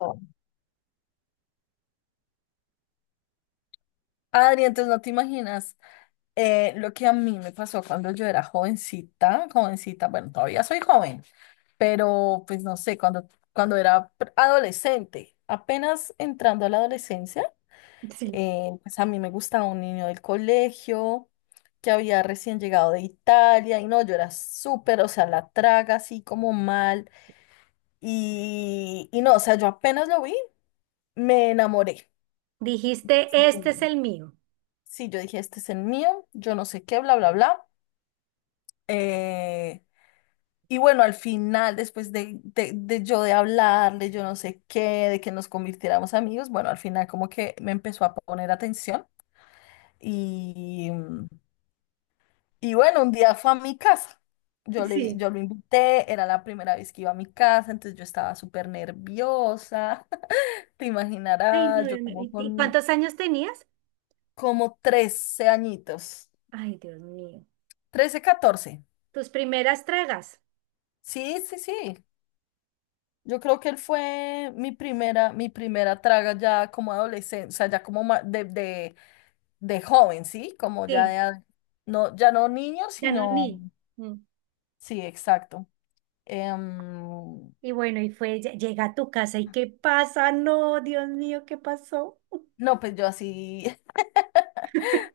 Oh. Adri, entonces no te imaginas lo que a mí me pasó cuando yo era jovencita, jovencita, bueno, todavía soy joven, pero pues no sé, cuando era adolescente, apenas entrando a la adolescencia. Sí. Pues a mí me gustaba un niño del colegio que había recién llegado de Italia y no, yo era súper, o sea, la traga así como mal y, no, o sea, yo apenas lo vi, me enamoré. Dijiste, este es el mío. Sí, yo dije, este es el mío, yo no sé qué, bla, bla, bla. Eh, y bueno, al final, después de yo de hablarle, yo no sé qué, de que nos convirtiéramos amigos, bueno, al final como que me empezó a poner atención y, y bueno, un día fue a mi casa. Yo le, yo Sí. lo invité, era la primera vez que iba a mi casa, entonces yo estaba súper nerviosa. Te Ay, no, imaginarás, yo Dios mío. como ¿Y con cuántos años tenías? como 13 añitos, Ay, Dios mío. 13 catorce. Tus primeras tragas. Sí, sí, sí. Yo creo que él fue mi primera traga ya como adolescente, o sea, ya como de joven, ¿sí? Como ya Sí. de, no, ya no niño, Ya no sino, ni. Mm. sí, exacto. Em, Y bueno, llega a tu casa y ¿qué pasa? No, Dios mío, ¿qué pasó? no, pues yo así.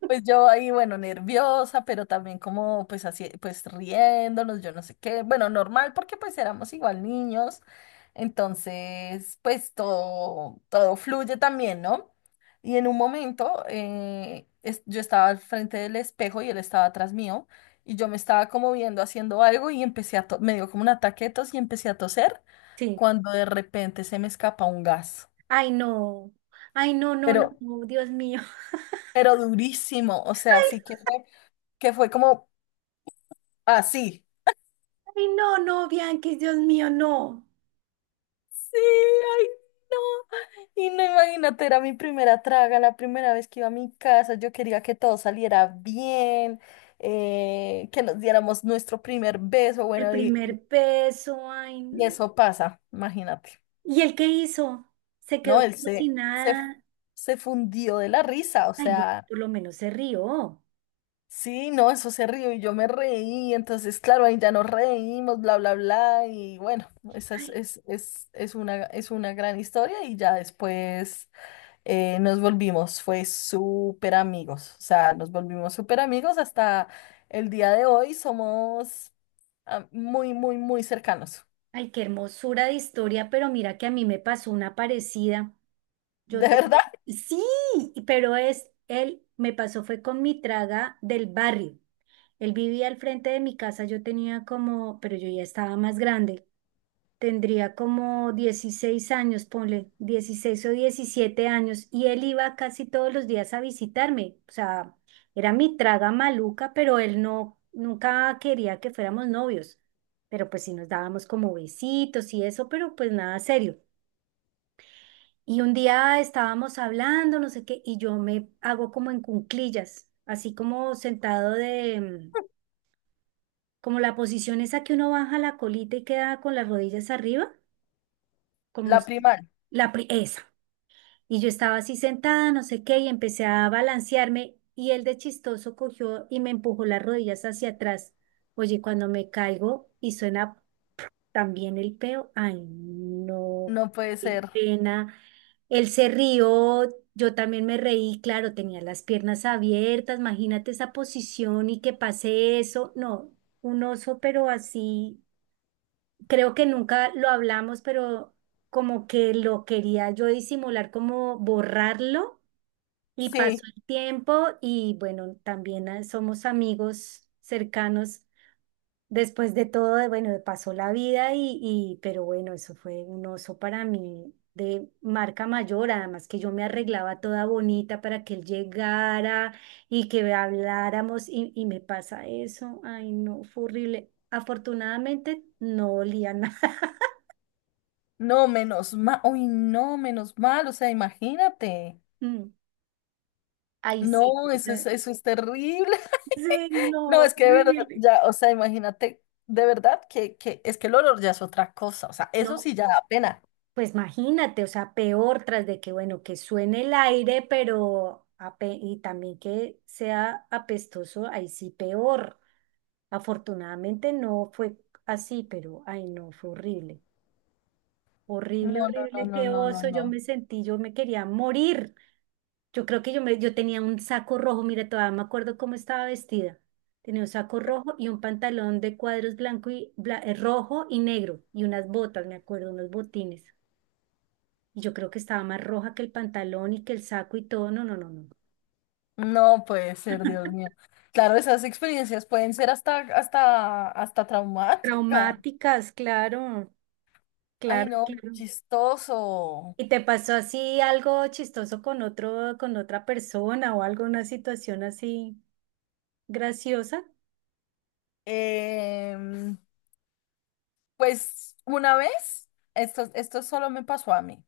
Pues yo ahí, bueno, nerviosa, pero también como pues así, pues riéndonos, yo no sé qué, bueno, normal porque pues éramos igual niños, entonces pues todo, todo fluye también, ¿no? Y en un momento yo estaba al frente del espejo y él estaba atrás mío y yo me estaba como viendo haciendo algo y empecé me dio como un ataque de tos y empecé a toser Sí. cuando de repente se me escapa un gas, Ay, no. Ay, no, no, pero, no, Dios mío. pero durísimo, o sea, sí que fue como así. Ay, no, no, Bianquis, Dios mío, no. Sí, ay, no. Y no, imagínate, era mi primera traga, la primera vez que iba a mi casa. Yo quería que todo saliera bien, que nos diéramos nuestro primer beso. El Bueno, primer beso, ay, y no. eso pasa, imagínate. ¿Y él qué hizo? Se No, quedó él como si nada. se fundió de la risa, o Ay, bueno, sea, por lo menos se rió. sí, no, eso se rió y yo me reí. Entonces, claro, ahí ya nos reímos, bla, bla, bla. Y bueno, esa Ay, es una gran historia y ya después. Nos volvimos, fue súper amigos, o sea, nos volvimos súper amigos hasta el día de hoy, somos muy, muy, muy cercanos. ay, qué hermosura de historia, pero mira que a mí me pasó una parecida. Yo De te... verdad, Sí, pero es, él me pasó fue con mi traga del barrio. Él vivía al frente de mi casa, yo tenía como, pero yo ya estaba más grande. Tendría como 16 años, ponle 16 o 17 años, y él iba casi todos los días a visitarme. O sea, era mi traga maluca, pero él no, nunca quería que fuéramos novios. Pero pues sí nos dábamos como besitos y eso, pero pues nada serio. Y un día estábamos hablando, no sé qué, y yo me hago como en cunclillas, así como sentado de, como la posición esa que uno baja la colita y queda con las rodillas arriba, como la s- primaria, la pri- esa. Y yo estaba así sentada, no sé qué, y empecé a balancearme y él de chistoso cogió y me empujó las rodillas hacia atrás. Oye, cuando me caigo y suena también el peo, ay, no, no puede qué ser. pena. Él se rió, yo también me reí, claro, tenía las piernas abiertas, imagínate esa posición y que pase eso. No, un oso, pero así, creo que nunca lo hablamos, pero como que lo quería yo disimular, como borrarlo y pasó Sí, el tiempo y bueno, también somos amigos cercanos. Después de todo, de- bueno, pasó la vida y pero bueno, eso fue un oso para mí de marca mayor, además que yo me arreglaba toda bonita para que él llegara y que habláramos y me pasa eso. Ay, no, fue horrible. Afortunadamente no olía nada. no, menos mal, uy, no, menos mal, o sea, imagínate. Mm. Ay, sí, No, o sea, eso es terrible. sí, no, No, es que de verdad, horrible. ya, o sea, imagínate, de verdad que es que el olor ya es otra cosa, o sea, eso No, sí ya da pena. pues imagínate, o sea, peor tras de que, bueno, que suene el aire, pero ape- y también que sea apestoso, ahí sí peor. Afortunadamente no fue así, pero ay no, fue horrible. No, Horrible, no, horrible, no, no, qué no, no, oso, yo no. me sentí, yo me quería morir. Yo creo que yo me, yo tenía un saco rojo, mira, todavía me acuerdo cómo estaba vestida. Tenía un saco rojo y un pantalón de cuadros blanco y rojo y negro y unas botas, me acuerdo, unos botines. Y yo creo que estaba más roja que el pantalón y que el saco y todo. No, no, no, no. No puede ser, Dios mío. Claro, esas experiencias pueden ser hasta, hasta, hasta traumáticas. Traumáticas, claro, Ay, claro, no, claro. chistoso. ¿Y te pasó así algo chistoso con otro, con otra persona o algo, una situación así graciosa? Em, pues una vez, esto solo me pasó a mí.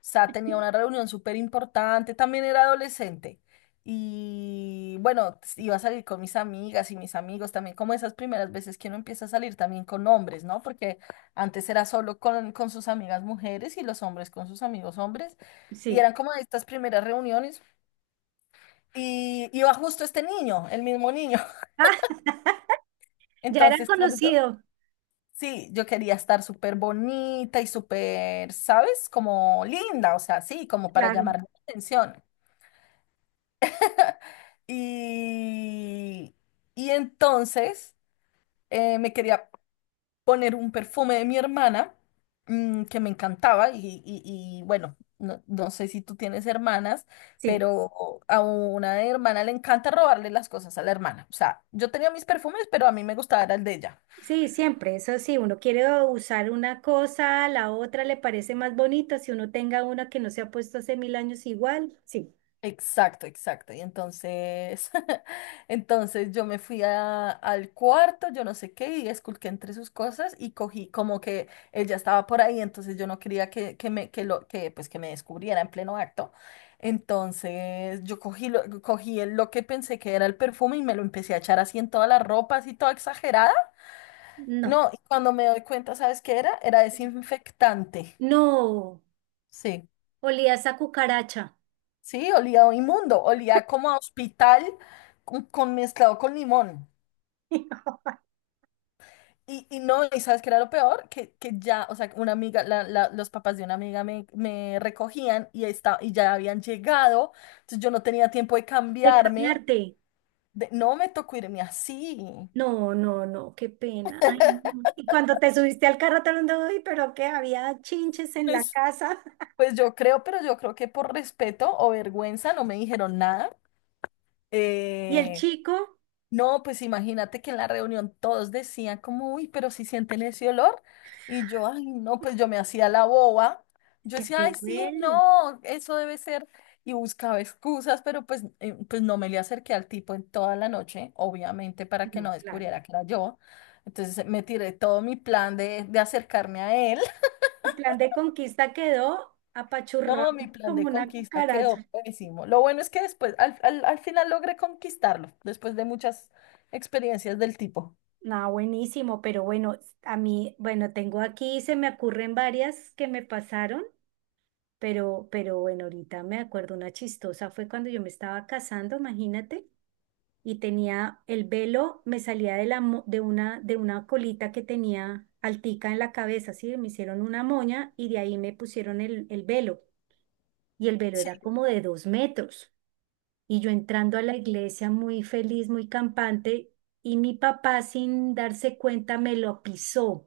Sea, tenía una reunión súper importante, también era adolescente. Y bueno, iba a salir con mis amigas y mis amigos también, como esas primeras veces que uno empieza a salir también con hombres, ¿no? Porque antes era solo con sus amigas mujeres y los hombres con sus amigos hombres. Y Sí. eran como estas primeras reuniones. Y iba justo este niño, el mismo niño. Ah, ya era Entonces, claro, yo, conocido, sí, yo quería estar súper bonita y súper, ¿sabes? Como linda, o sea, sí, como para claro. llamar la atención. Y, y entonces me quería poner un perfume de mi hermana que me encantaba y, bueno, no, no sé si tú tienes hermanas, Sí, pero a una hermana le encanta robarle las cosas a la hermana. O sea, yo tenía mis perfumes, pero a mí me gustaba era el de ella. sí, siempre. Eso sí, uno quiere usar una cosa, la otra le parece más bonita. Si uno tenga una que no se ha puesto hace mil años igual, sí. Exacto, exacto. Y entonces, entonces yo me fui al cuarto, yo no sé qué, y esculqué entre sus cosas y cogí como que ella estaba por ahí, entonces yo no quería que me, que lo, que, pues, que me descubriera en pleno acto. Entonces yo cogí lo que pensé que era el perfume y me lo empecé a echar así en toda la ropa, así toda exagerada. No. No, y cuando me doy cuenta, ¿sabes qué era? Era desinfectante. No, Sí. olía esa cucaracha. Sí, olía inmundo, olía como a hospital con, mezclado con limón. Y no, ¿y sabes qué era lo peor? Que ya, o sea, una amiga, los papás de una amiga me recogían y, y ya habían llegado, entonces yo no tenía tiempo de De cambiarme. cambiarte. No me tocó irme así. No, no, no, qué pena. Ay, no. Y cuando te subiste al carro te lo ando hoy, pero que había chinches en la Pues, casa pues yo creo, pero yo creo que por respeto o vergüenza no me dijeron nada. y el Eh, chico No, pues imagínate que en la reunión todos decían como, uy, pero si sienten ese olor. Y yo, ay, no, pues yo me hacía la boba. Yo ya que decía, ay, te sí, huele. no, eso debe ser. Y buscaba excusas, pero pues, pues no me le acerqué al tipo en toda la noche, obviamente, para que No, no claro. descubriera que era yo. Entonces me tiré todo mi plan de acercarme a él. Tu plan de conquista quedó No, apachurrado mi plan como de una conquista cucaracha. quedó pésimo. Lo bueno es que después, al final logré conquistarlo, después de muchas experiencias del tipo. No, buenísimo, pero bueno, a mí, bueno, tengo aquí, se me ocurren varias que me pasaron, pero bueno, ahorita me acuerdo una chistosa, fue cuando yo me estaba casando, imagínate. Y tenía el velo, me salía de, la, mo- de una colita que tenía altica en la cabeza, ¿sí? Me hicieron una moña y de ahí me pusieron el velo. Y el velo era Sí. como de 2 metros. Y yo entrando a la iglesia muy feliz, muy campante, y mi papá sin darse cuenta me lo pisó,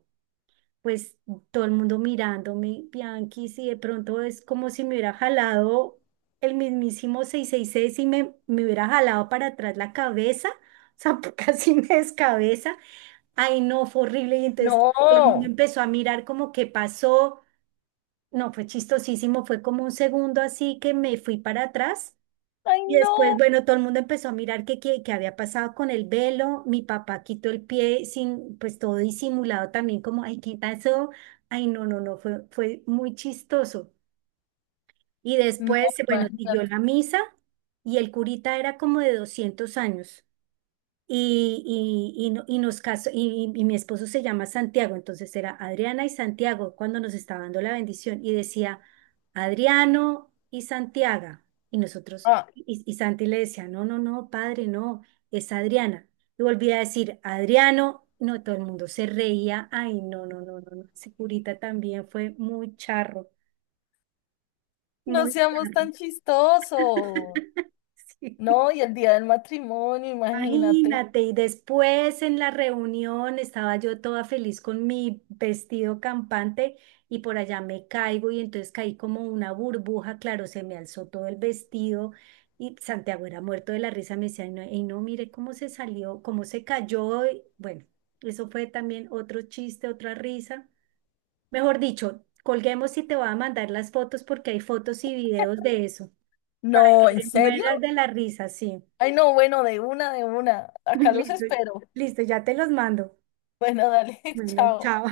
pues todo el mundo mirándome, Bianchi, si de pronto es como si me hubiera jalado el mismísimo 666 y me hubiera jalado para atrás la cabeza, o sea, casi me descabeza. Ay, no, fue horrible. Y entonces No, todo el mundo empezó a mirar como qué pasó. No, fue chistosísimo, fue como un segundo así que me fui para atrás ay, y después, no, bueno, todo el mundo empezó a mirar qué había pasado con el velo. Mi papá quitó el pie sin, pues todo disimulado también, como, ay, ¿qué pasó? Ay, no, no, no, fue muy chistoso. Y no, después, bueno, siguió imagínate. la misa y el curita era como de 200 años. Y, y, no- y nos casó, y mi esposo se llama Santiago, entonces era Adriana y Santiago cuando nos estaba dando la bendición y decía Adriano y Santiago. Y nosotros, Ah, y Santi le decía, no, no, no, padre, no, es Adriana. Y volvía a decir Adriano, no, todo el mundo se reía, ay, no, no, no, no, no, ese curita también fue muy charro, no muy seamos charro. tan chistosos. Sí. No, y el día del matrimonio, imagínate. Imagínate, y después en la reunión estaba yo toda feliz con mi vestido campante y por allá me caigo y entonces caí como una burbuja, claro, se me alzó todo el vestido y Santiago era muerto de la risa, me decía, no, y no, mire cómo se salió, cómo se cayó, y bueno, eso fue también otro chiste, otra risa. Mejor dicho, colguemos y te voy a mandar las fotos porque hay fotos y videos de eso, para que No, ¿en le serio? mueras de la risa, sí. Ay, no, bueno, de una, de una. Acá los Listo, espero. listo, ya te los mando. Bueno, dale, Bueno, chao. chao.